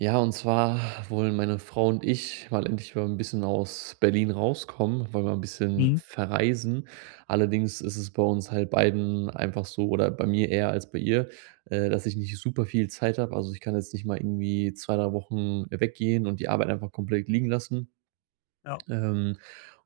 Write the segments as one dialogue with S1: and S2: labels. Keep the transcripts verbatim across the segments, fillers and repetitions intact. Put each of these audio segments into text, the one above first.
S1: Ja, und zwar wollen meine Frau und ich mal endlich mal ein bisschen aus Berlin rauskommen, wollen mal ein bisschen
S2: Mhm.
S1: verreisen. Allerdings ist es bei uns halt beiden einfach so, oder bei mir eher als bei ihr, äh, dass ich nicht super viel Zeit habe. Also, ich kann jetzt nicht mal irgendwie zwei drei Wochen weggehen und die Arbeit einfach komplett liegen lassen.
S2: Ja.
S1: Ähm,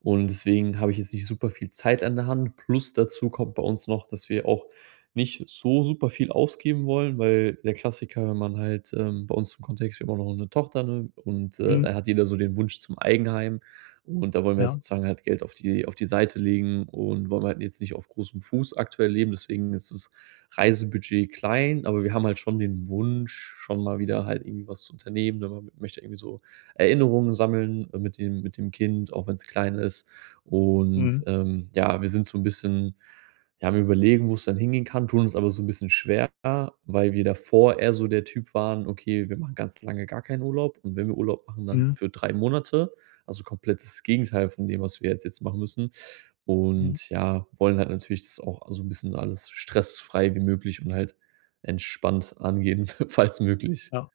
S1: und deswegen habe ich jetzt nicht super viel Zeit an der Hand. Plus dazu kommt bei uns noch, dass wir auch nicht so super viel ausgeben wollen, weil der Klassiker, wenn man halt ähm, bei uns im Kontext, wir haben auch noch eine Tochter, ne, und, äh,
S2: Mhm.
S1: da hat jeder so den Wunsch zum Eigenheim. Und da wollen wir
S2: Ja.
S1: sozusagen halt Geld auf die auf die Seite legen und wollen halt jetzt nicht auf großem Fuß aktuell leben. Deswegen ist das Reisebudget klein, aber wir haben halt schon den Wunsch, schon mal wieder halt irgendwie was zu unternehmen, ne? Man möchte irgendwie so Erinnerungen sammeln äh, mit dem mit dem Kind, auch wenn es klein ist. Und,
S2: Mhm.
S1: ähm, ja, wir sind so ein bisschen ja, am Überlegen, wo es dann hingehen kann, tun uns aber so ein bisschen schwer, weil wir davor eher so der Typ waren: „Okay, wir machen ganz lange gar keinen Urlaub, und wenn wir Urlaub machen, dann
S2: Mhm.
S1: für drei Monate.“ Also, komplettes Gegenteil von dem, was wir jetzt jetzt machen müssen.
S2: Mhm.
S1: Und ja, wollen halt natürlich das auch so ein bisschen alles stressfrei wie möglich und halt entspannt angehen, falls möglich.
S2: Ja.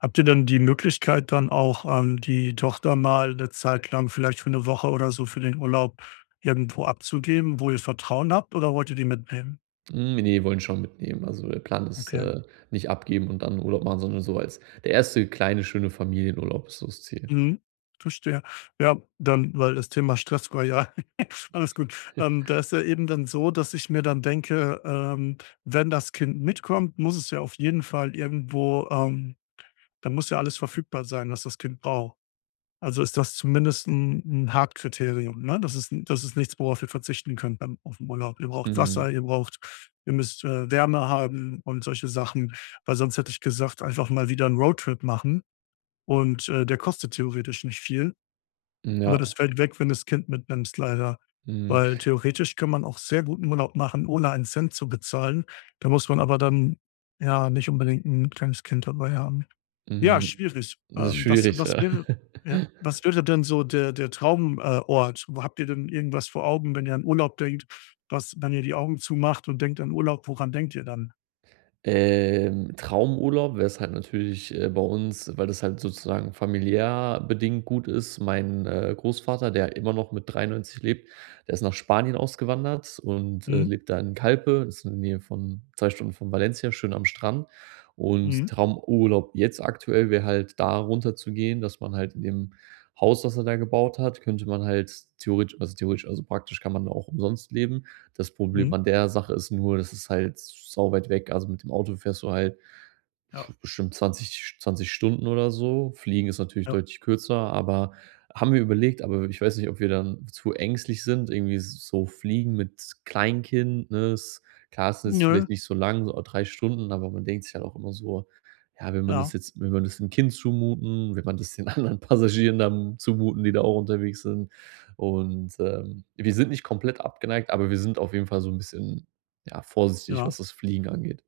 S2: Habt ihr denn die Möglichkeit dann auch, ähm, die Tochter mal 'ne Zeit lang vielleicht für eine Woche oder so für den Urlaub irgendwo abzugeben, wo ihr Vertrauen habt, oder wollt ihr die mitnehmen?
S1: Hm, ne, wollen schon mitnehmen. Also, der Plan ist,
S2: Okay.
S1: äh, nicht abgeben und dann Urlaub machen, sondern so als der erste kleine, schöne Familienurlaub ist so das Ziel.
S2: Mhm. Verstehe. Ja, dann weil das Thema Stress war ja alles gut. Ähm, da ist ja eben dann so, dass ich mir dann denke, ähm, wenn das Kind mitkommt, muss es ja auf jeden Fall irgendwo, ähm da muss ja alles verfügbar sein, was das Kind braucht. Also, ist das zumindest ein 'n Hauptkriterium, ne? Das ist das ist nichts, worauf ihr verzichten könnt beim, auf aufm Urlaub. Ihr braucht Wasser,
S1: Mhm.
S2: ihr braucht ihr müsst, äh, Wärme haben und solche Sachen, weil sonst hätte ich gesagt, einfach mal wieder 'n Roadtrip machen und, äh, der kostet theoretisch nicht viel,
S1: Ja.
S2: aber das fällt weg, wenn das Kind mitnimmst leider,
S1: Mhm.
S2: weil theoretisch kann man auch sehr guten Urlaub machen, ohne einen Cent zu bezahlen. Da muss man aber dann, ja, nicht unbedingt ein kleines Kind dabei haben. Ja,
S1: Mhm.
S2: schwierig.
S1: Das ist
S2: Ähm, was
S1: schwierig,
S2: was
S1: ja.
S2: wäre ja, was wäre denn so der der Traumort? äh, Ort? Wo habt ihr denn irgendwas vor Augen, wenn ihr an Urlaub denkt, was wenn ihr die Augen zumacht und denkt an Urlaub, woran denkt ihr dann?
S1: Ähm, Traumurlaub wäre es halt natürlich, äh, bei uns, weil das halt sozusagen familiär bedingt gut ist. Mein, äh, Großvater, der immer noch mit dreiundneunzig lebt, der ist nach Spanien ausgewandert und, äh,
S2: Mhm,
S1: lebt da in Calpe, das ist in der Nähe von zwei Stunden von Valencia, schön am Strand. Und
S2: mhm,
S1: Traumurlaub jetzt aktuell wäre halt, da runter zu gehen, dass man halt in dem Haus, das er da gebaut hat, könnte man halt theoretisch also theoretisch, also praktisch kann man da auch umsonst leben. Das Problem
S2: mhm.
S1: an der Sache ist nur, das ist halt sau weit weg. Also mit dem Auto fährst du halt
S2: Ja,
S1: bestimmt zwanzig zwanzig Stunden oder so. Fliegen ist natürlich
S2: ja.
S1: deutlich kürzer, aber haben wir überlegt, aber ich weiß nicht, ob wir dann zu ängstlich sind. Irgendwie so Fliegen mit Kleinkind, ne? Ist klar, es ist jetzt
S2: Nö,
S1: vielleicht nicht so lang, so drei Stunden, aber man denkt sich halt auch immer so: „Ja, wenn man das
S2: ja,
S1: jetzt wenn man das dem Kind zumuten? Wenn man das den anderen Passagieren dann zumuten, die da auch unterwegs sind?“ Und, ähm, wir sind nicht komplett abgeneigt, aber wir sind auf jeden Fall so ein bisschen, ja, vorsichtig, was
S2: ja.
S1: das Fliegen angeht.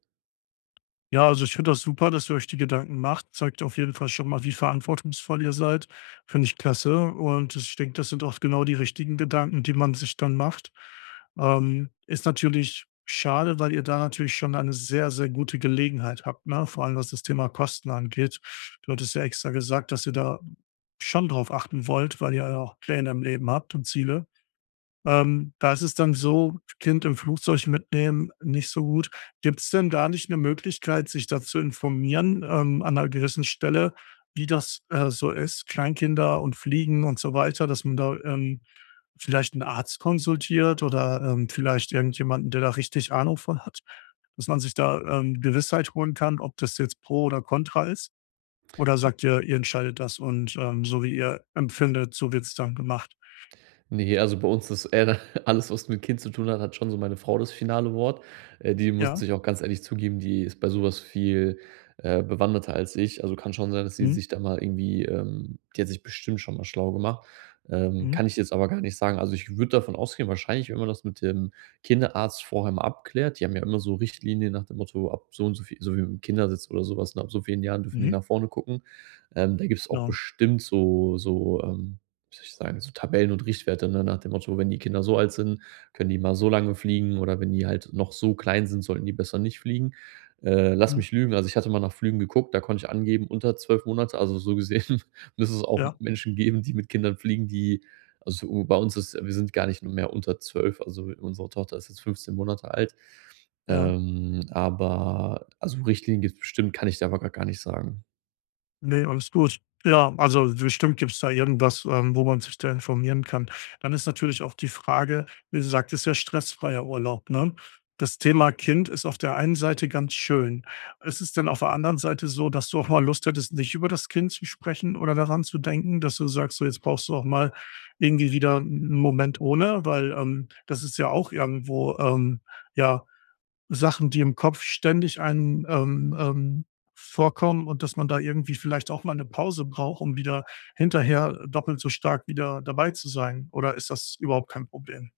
S2: Ja, also ich finde das super, dass ihr euch die Gedanken macht. Zeigt auf jeden Fall schon mal, wie verantwortungsvoll ihr seid. Finde ich klasse. Und ich denke, das sind auch genau die richtigen Gedanken, die man sich dann macht. Ähm, ist natürlich schade, weil ihr da natürlich schon eine sehr, sehr gute Gelegenheit habt, ne? Vor allem was das Thema Kosten angeht. Du hattest ja extra gesagt, dass ihr da schon drauf achten wollt, weil ihr ja auch Pläne im Leben habt und Ziele. Ähm, da ist es dann so, Kind im Flugzeug mitnehmen, nicht so gut. Gibt es denn da nicht 'ne Möglichkeit, sich dazu informieren, ähm, an 'ner gewissen Stelle, wie das, äh, so ist, Kleinkinder und Fliegen und so weiter, dass man da, ähm, vielleicht einen Arzt konsultiert oder, ähm, vielleicht irgendjemanden, der da richtig Ahnung von hat, dass man sich da, ähm, Gewissheit holen kann, ob das jetzt pro oder contra ist? Oder sagt ihr, ihr entscheidet das und, ähm, so wie ihr empfindet, so wird es dann gemacht?
S1: Nee, also bei uns ist eher alles, was mit Kind zu tun hat, hat schon so meine Frau das finale Wort. Äh, die muss
S2: Ja.
S1: ich auch ganz ehrlich zugeben, die ist bei sowas viel, äh, bewanderter als ich. Also, kann schon sein, dass sie
S2: Mhm.
S1: sich da mal irgendwie, ähm die hat sich bestimmt schon mal schlau gemacht. Ähm,
S2: Mhm.
S1: kann ich jetzt aber gar nicht sagen. Also, ich würde davon ausgehen, wahrscheinlich, wenn man das mit dem Kinderarzt vorher mal abklärt, die haben ja immer so Richtlinien nach dem Motto, ab so und so viel, so wie im Kindersitz oder sowas. Was, ne, ab so vielen Jahren dürfen die
S2: Mhm.
S1: nach vorne gucken. Ähm, da gibt's auch
S2: Genau.
S1: bestimmt so so, ähm wie soll ich sagen, so Tabellen und Richtwerte, ne, nach dem Motto, wenn die Kinder so alt sind, können die mal so lange fliegen, oder wenn die halt noch so klein sind, sollten die besser nicht fliegen. Äh, lass
S2: Mhm.
S1: mich lügen, also ich hatte mal nach Flügen geguckt, da konnte ich angeben unter zwölf Monate, also so gesehen müsste es auch
S2: Ja,
S1: Menschen geben, die mit Kindern fliegen, die also bei uns ist wir sind gar nicht mehr unter zwölf. Also unsere Tochter ist jetzt fünfzehn Monate alt.
S2: ja.
S1: Ähm, aber also Richtlinien gibt es bestimmt, kann ich dir aber grad gar nicht sagen.
S2: Ne, alles gut. Ja, also bestimmt gibt's da irgendwas, ähm, wo man sich da informieren kann. Dann ist natürlich auch die Frage, wie du ist ja stressfreier Urlaub, ne? Das Thema Kind ist auf der einen Seite ganz schön. Ist es denn auf der anderen Seite so, dass du auch mal Lust hättest, nicht über das Kind zu sprechen oder daran zu denken, dass du sagst, so jetzt brauchst du auch mal irgendwie wieder einen Moment ohne, weil, ähm, das ist ja auch irgendwo, ähm, ja Sachen, die im Kopf ständig einem, ähm, ähm, vorkommen und dass man da irgendwie vielleicht auch mal eine Pause braucht, um wieder hinterher doppelt so stark wieder dabei zu sein? Oder ist das überhaupt kein Problem?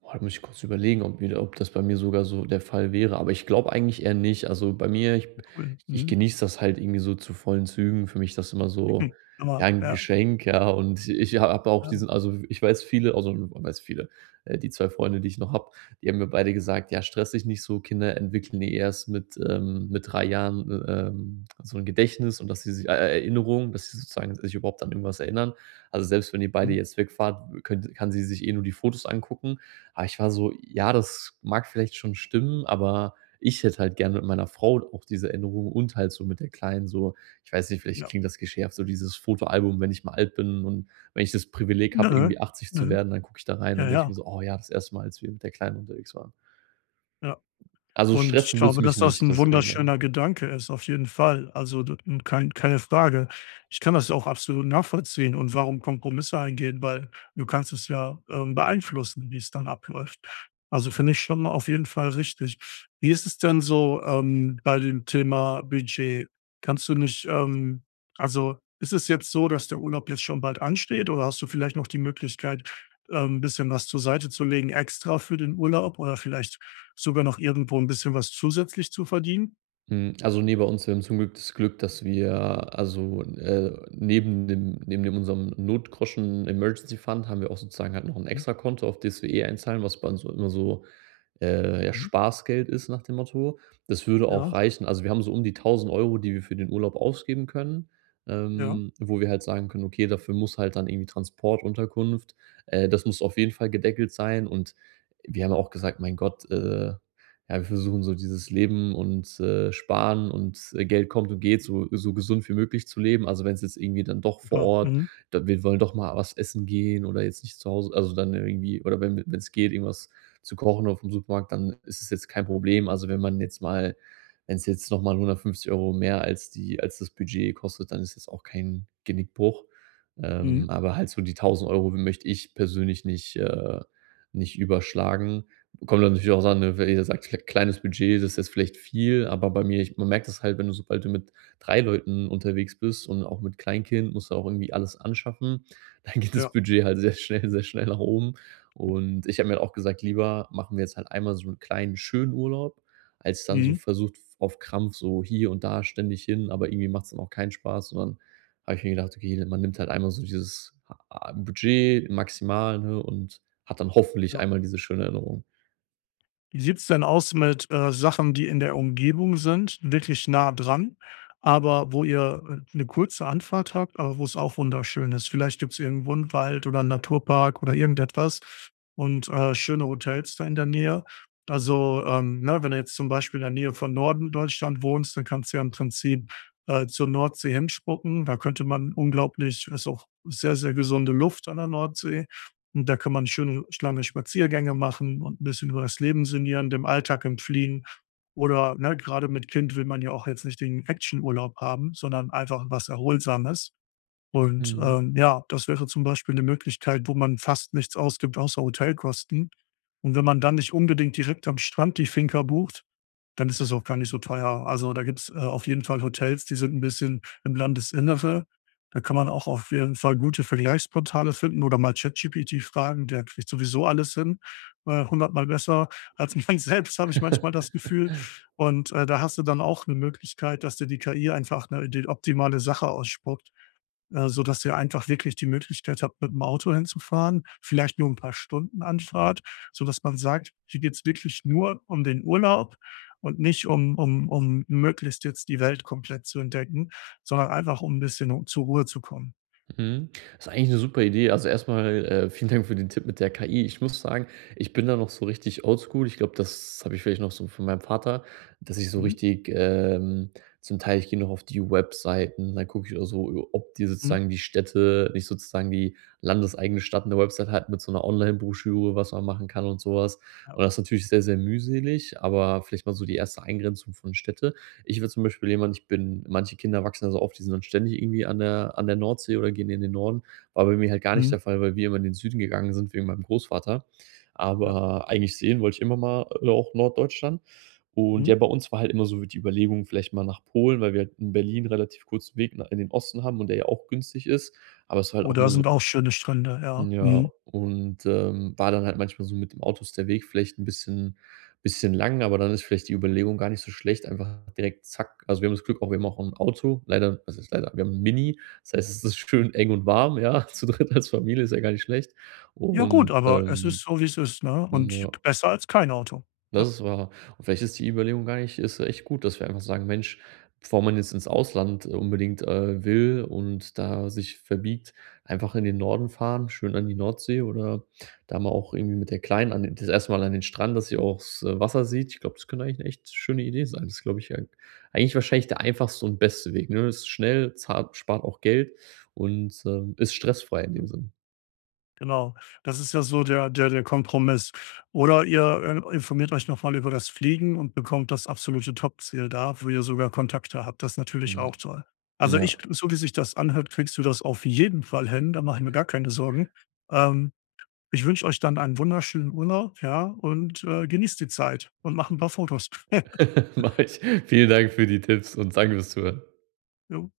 S1: Boah, da muss ich kurz überlegen, ob mir ob das bei mir sogar so der Fall wäre, aber ich glaube eigentlich eher nicht. Also, bei mir ich
S2: Ja, cool.
S1: ich
S2: Mhm.
S1: genieße das halt irgendwie so zu vollen Zügen. Für mich ist das immer so, ja,
S2: Aber
S1: 'n
S2: ja,
S1: Geschenk, ja, und ich habe auch
S2: ja,
S1: diesen also, ich weiß viele also, ich weiß viele, äh, die zwei Freunde, die ich noch habe, die haben mir beide gesagt: „Ja, stress dich nicht so, Kinder entwickeln eh erst mit, ähm mit drei Jahren, äh, ähm, so ein Gedächtnis, und dass sie sich äh, Erinnerung, dass sie sozusagen sich überhaupt an irgendwas erinnern. Also, selbst wenn ihr beide
S2: mhm,
S1: jetzt wegfahrt, könnt kann sie sich eh nur die Fotos angucken.“ Aber ich war so: „Ja, das mag vielleicht schon stimmen, aber ich hätte halt gerne mit meiner Frau auch diese Änderung und halt so mit der Kleinen so.“ Ich weiß nicht, vielleicht
S2: ja.
S1: klingt das geschärft, so dieses Fotoalbum, wenn ich mal alt bin und wenn ich das Privileg habe,
S2: Nö,
S1: irgendwie achtzig zu
S2: nö.
S1: werden, dann gucke ich da rein, dann
S2: Ja,
S1: denke ich
S2: ja,
S1: mir so: „Oh ja, das erste Mal, als wir mit der Kleinen unterwegs waren.“
S2: ja.
S1: Also,
S2: Und ich
S1: stressen will's
S2: glaube,
S1: mich
S2: dass das
S1: nicht,
S2: ein
S1: deswegen, ja.
S2: wunderschöner Gedanke ist, auf jeden Fall. Also, d n kein keine Frage. Ich kann das auch absolut nachvollziehen und warum Kompromisse eingehen, weil du kannst es ja, ähm, beeinflussen, wie es dann abläuft. Also, finde ich schon auf jeden Fall richtig. Wie ist es denn so, ähm, bei dem Thema Budget? Kannst du nicht, ähm Also, ist es jetzt so, dass der Urlaub jetzt schon bald ansteht oder hast du vielleicht noch die Möglichkeit, ähm, ein bisschen was zur Seite zu legen extra für den Urlaub oder vielleicht sogar noch irgendwo ein bisschen was zusätzlich zu verdienen?
S1: Hm, also, nee, bei uns wir haben zum Glück das Glück, dass wir also, äh, neben dem neben dem unserem Notgroschen Emergency Fund haben wir auch sozusagen halt noch ein
S2: Mhm,
S1: Extra-Konto, auf das wir eh einzahlen, was bei uns so immer so, äh, ja,
S2: mhm.
S1: Spaßgeld ist nach dem Motto. Das würde auch
S2: Mhm. Ja,
S1: reichen. Also, wir haben so um die tausend Euro, die wir für den Urlaub ausgeben können,
S2: ja,
S1: ähm, wo wir halt sagen können: „Okay, dafür muss halt dann irgendwie Transport, Unterkunft äh, das muss auf jeden Fall gedeckelt sein.“ Und wir haben auch gesagt: „Mein Gott, äh“, ja, wir versuchen so dieses Leben und, äh, Sparen und, äh, Geld kommt und geht, so so gesund wie möglich zu leben. Also, wenn es jetzt irgendwie dann doch vor
S2: super.
S1: Ort,
S2: Mhm,
S1: da wir wollen doch mal was essen gehen oder jetzt nicht zu Hause, also, dann irgendwie, oder wenn wenn es geht, irgendwas zu kochen auf dem Supermarkt, dann ist es jetzt kein Problem. Also, wenn man jetzt mal wenn es jetzt noch mal hundertfünfzig Euro mehr als die als das Budget kostet, dann ist jetzt auch kein Genickbruch.
S2: mhm,
S1: Ähm, aber halt so die tausend Euro möchte ich persönlich nicht, äh nicht überschlagen. Kommt dann natürlich auch an, ne, wer jeder sagt, vielleicht kleines Budget, das ist jetzt vielleicht viel, aber bei mir ich man merkt das halt, wenn du sobald du mit drei Leuten unterwegs bist und auch mit Kleinkind musst du auch irgendwie alles anschaffen, dann geht das
S2: ja,
S1: Budget halt sehr schnell sehr schnell nach oben. Und ich habe mir halt auch gesagt: „Lieber machen wir jetzt halt einmal so einen kleinen, schönen Urlaub, als dann so
S2: mhm,
S1: versucht auf Krampf so hier und da ständig hin“, aber irgendwie macht es dann auch keinen Spaß. Und dann habe ich mir gedacht: „Okay, man nimmt halt einmal so dieses, ah, Budget maximal, ne, und hat dann hoffentlich
S2: ja.
S1: einmal diese schöne Erinnerung.“
S2: Wie sieht's denn aus mit, äh, Sachen, die in der Umgebung sind, wirklich nah dran, aber wo ihr, äh, 'ne kurze Anfahrt habt, aber wo es auch wunderschön ist? Vielleicht gibt's irgendwo einen Wald oder einen Naturpark oder irgendetwas und, äh, schöne Hotels da in der Nähe. Also, ähm, ne, wenn du jetzt zum Beispiel in der Nähe von Norden Deutschland wohnst, dann kannst du ja im Prinzip, äh, zur Nordsee hinspucken. Da könnte man unglaublich ist auch sehr, sehr gesunde Luft an der Nordsee. Und da kann man schöne lange Spaziergänge machen und ein bisschen über das Leben sinnieren, dem Alltag entfliehen. Oder, ne, grade mit Kind will man ja auch jetzt nicht den Actionurlaub haben, sondern einfach was Erholsames. Und,
S1: Mhm.
S2: ähm, ja, das wäre zum Beispiel eine Möglichkeit, wo man fast nichts ausgibt außer Hotelkosten. Und wenn man dann nicht unbedingt direkt am Strand die Finca bucht, dann ist das auch gar nicht so teuer. Also, da gibt's, äh, auf jeden Fall Hotels, die sind ein bisschen im Landesinnere. Da kann man auch auf jeden Fall gute Vergleichsportale finden oder mal ChatGPT fragen, der kriegt sowieso alles hin, äh, hundertmal besser als man selbst, habe ich manchmal das Gefühl. Und, äh, da hast du dann auch eine Möglichkeit, dass dir die K I einfach 'ne die optimale Sache ausspuckt äh, sodass ihr einfach wirklich die Möglichkeit habt, mit dem Auto hinzufahren, vielleicht nur ein paar Stunden Anfahrt, sodass man sagt: „Hier geht's wirklich nur um den Urlaub und nicht um um um möglichst jetzt die Welt komplett zu entdecken, sondern einfach, um ein bisschen u zur Ruhe zu kommen.“
S1: Mhm. Das ist eigentlich eine super Idee. Also, erstmal äh, vielen Dank für den Tipp mit der K I. Ich muss sagen, ich bin da noch so richtig oldschool. Ich glaube, das habe ich vielleicht noch so von meinem Vater, dass ich so
S2: Mhm,
S1: richtig, ähm zum Teil ich gehe noch auf die Webseiten, dann gucke ich auch so, ob die
S2: mhm,
S1: sozusagen die Städte nicht sozusagen die landeseigene Stadt eine Website hat mit so einer Online-Broschüre, was man machen kann und sowas.
S2: ja,
S1: Und das ist natürlich sehr, sehr mühselig, aber vielleicht mal so die erste Eingrenzung von Städte. Ich wäre zum Beispiel jemand, ich bin manche Kinder wachsen also so auf, die sind dann ständig irgendwie an der an der Nordsee oder gehen in den Norden. War bei mir halt gar nicht
S2: mhm,
S1: der Fall, weil wir immer in den Süden gegangen sind wegen meinem Großvater.
S2: ja,
S1: Aber eigentlich sehen wollte ich immer mal, äh, auch Norddeutschland. Und
S2: mhm.
S1: ja, bei uns war halt immer so die Überlegung, vielleicht mal nach Polen, weil wir halt in Berlin relativ kurzen Weg na in den Osten haben, und der ja auch günstig ist. Aber es war halt
S2: Oh,
S1: auch
S2: da
S1: immer
S2: sind
S1: so,
S2: auch schöne Strände, ja,
S1: ja,
S2: mhm.
S1: und, ähm, war dann halt manchmal so, mit dem Auto ist der Weg vielleicht ein bisschen bisschen lang, aber dann ist vielleicht die Überlegung gar nicht so schlecht, einfach direkt zack. Also, wir haben das Glück auch, wir haben auch 'n Auto, leider, was heißt leider, wir haben 'n Mini, das heißt, es ist schön eng und warm, ja, zu dritt als Familie ist ja gar nicht schlecht
S2: Ja gut,
S1: und,
S2: aber es
S1: ähm,
S2: ist so, wie es ist, ne, und
S1: ja.
S2: besser als kein Auto.
S1: Das
S2: Ja.
S1: ist wahr. Und vielleicht ist die Überlegung gar nicht ist echt gut, dass wir einfach sagen: „Mensch, bevor man jetzt ins Ausland äh, unbedingt, äh, will und da sich verbiegt, einfach in den Norden fahren, schön an die Nordsee, oder da mal auch irgendwie mit der Kleinen an den das erste Mal an den Strand, dass sie auch's Wasser sieht.“ Ich glaube, das könnte eigentlich 'ne echt schöne Idee sein. Das ist, glaube ich, eig eigentlich wahrscheinlich der einfachste und beste Weg, ne? Ist schnell, zart, spart auch Geld und, ähm, ist stressfrei in dem Sinn.
S2: Genau. Das ist ja so der der der Kompromiss. Oder ihr, ähm, informiert euch nochmal über das Fliegen und bekommt das absolute Topziel da, wo ihr sogar Kontakte habt. Das ist natürlich
S1: Mhm.
S2: auch toll. Also, ich
S1: Ja,
S2: so wie sich das anhört, kriegst du das auf jeden Fall hin, da mache ich mir gar keine Sorgen. Ähm, Ich wünsche euch dann einen wunderschönen Urlaub, ja, und, äh, genießt die Zeit und macht ein paar Fotos.
S1: mache ich. Vielen Dank für die Tipps und danke fürs Zuhören.
S2: Jo.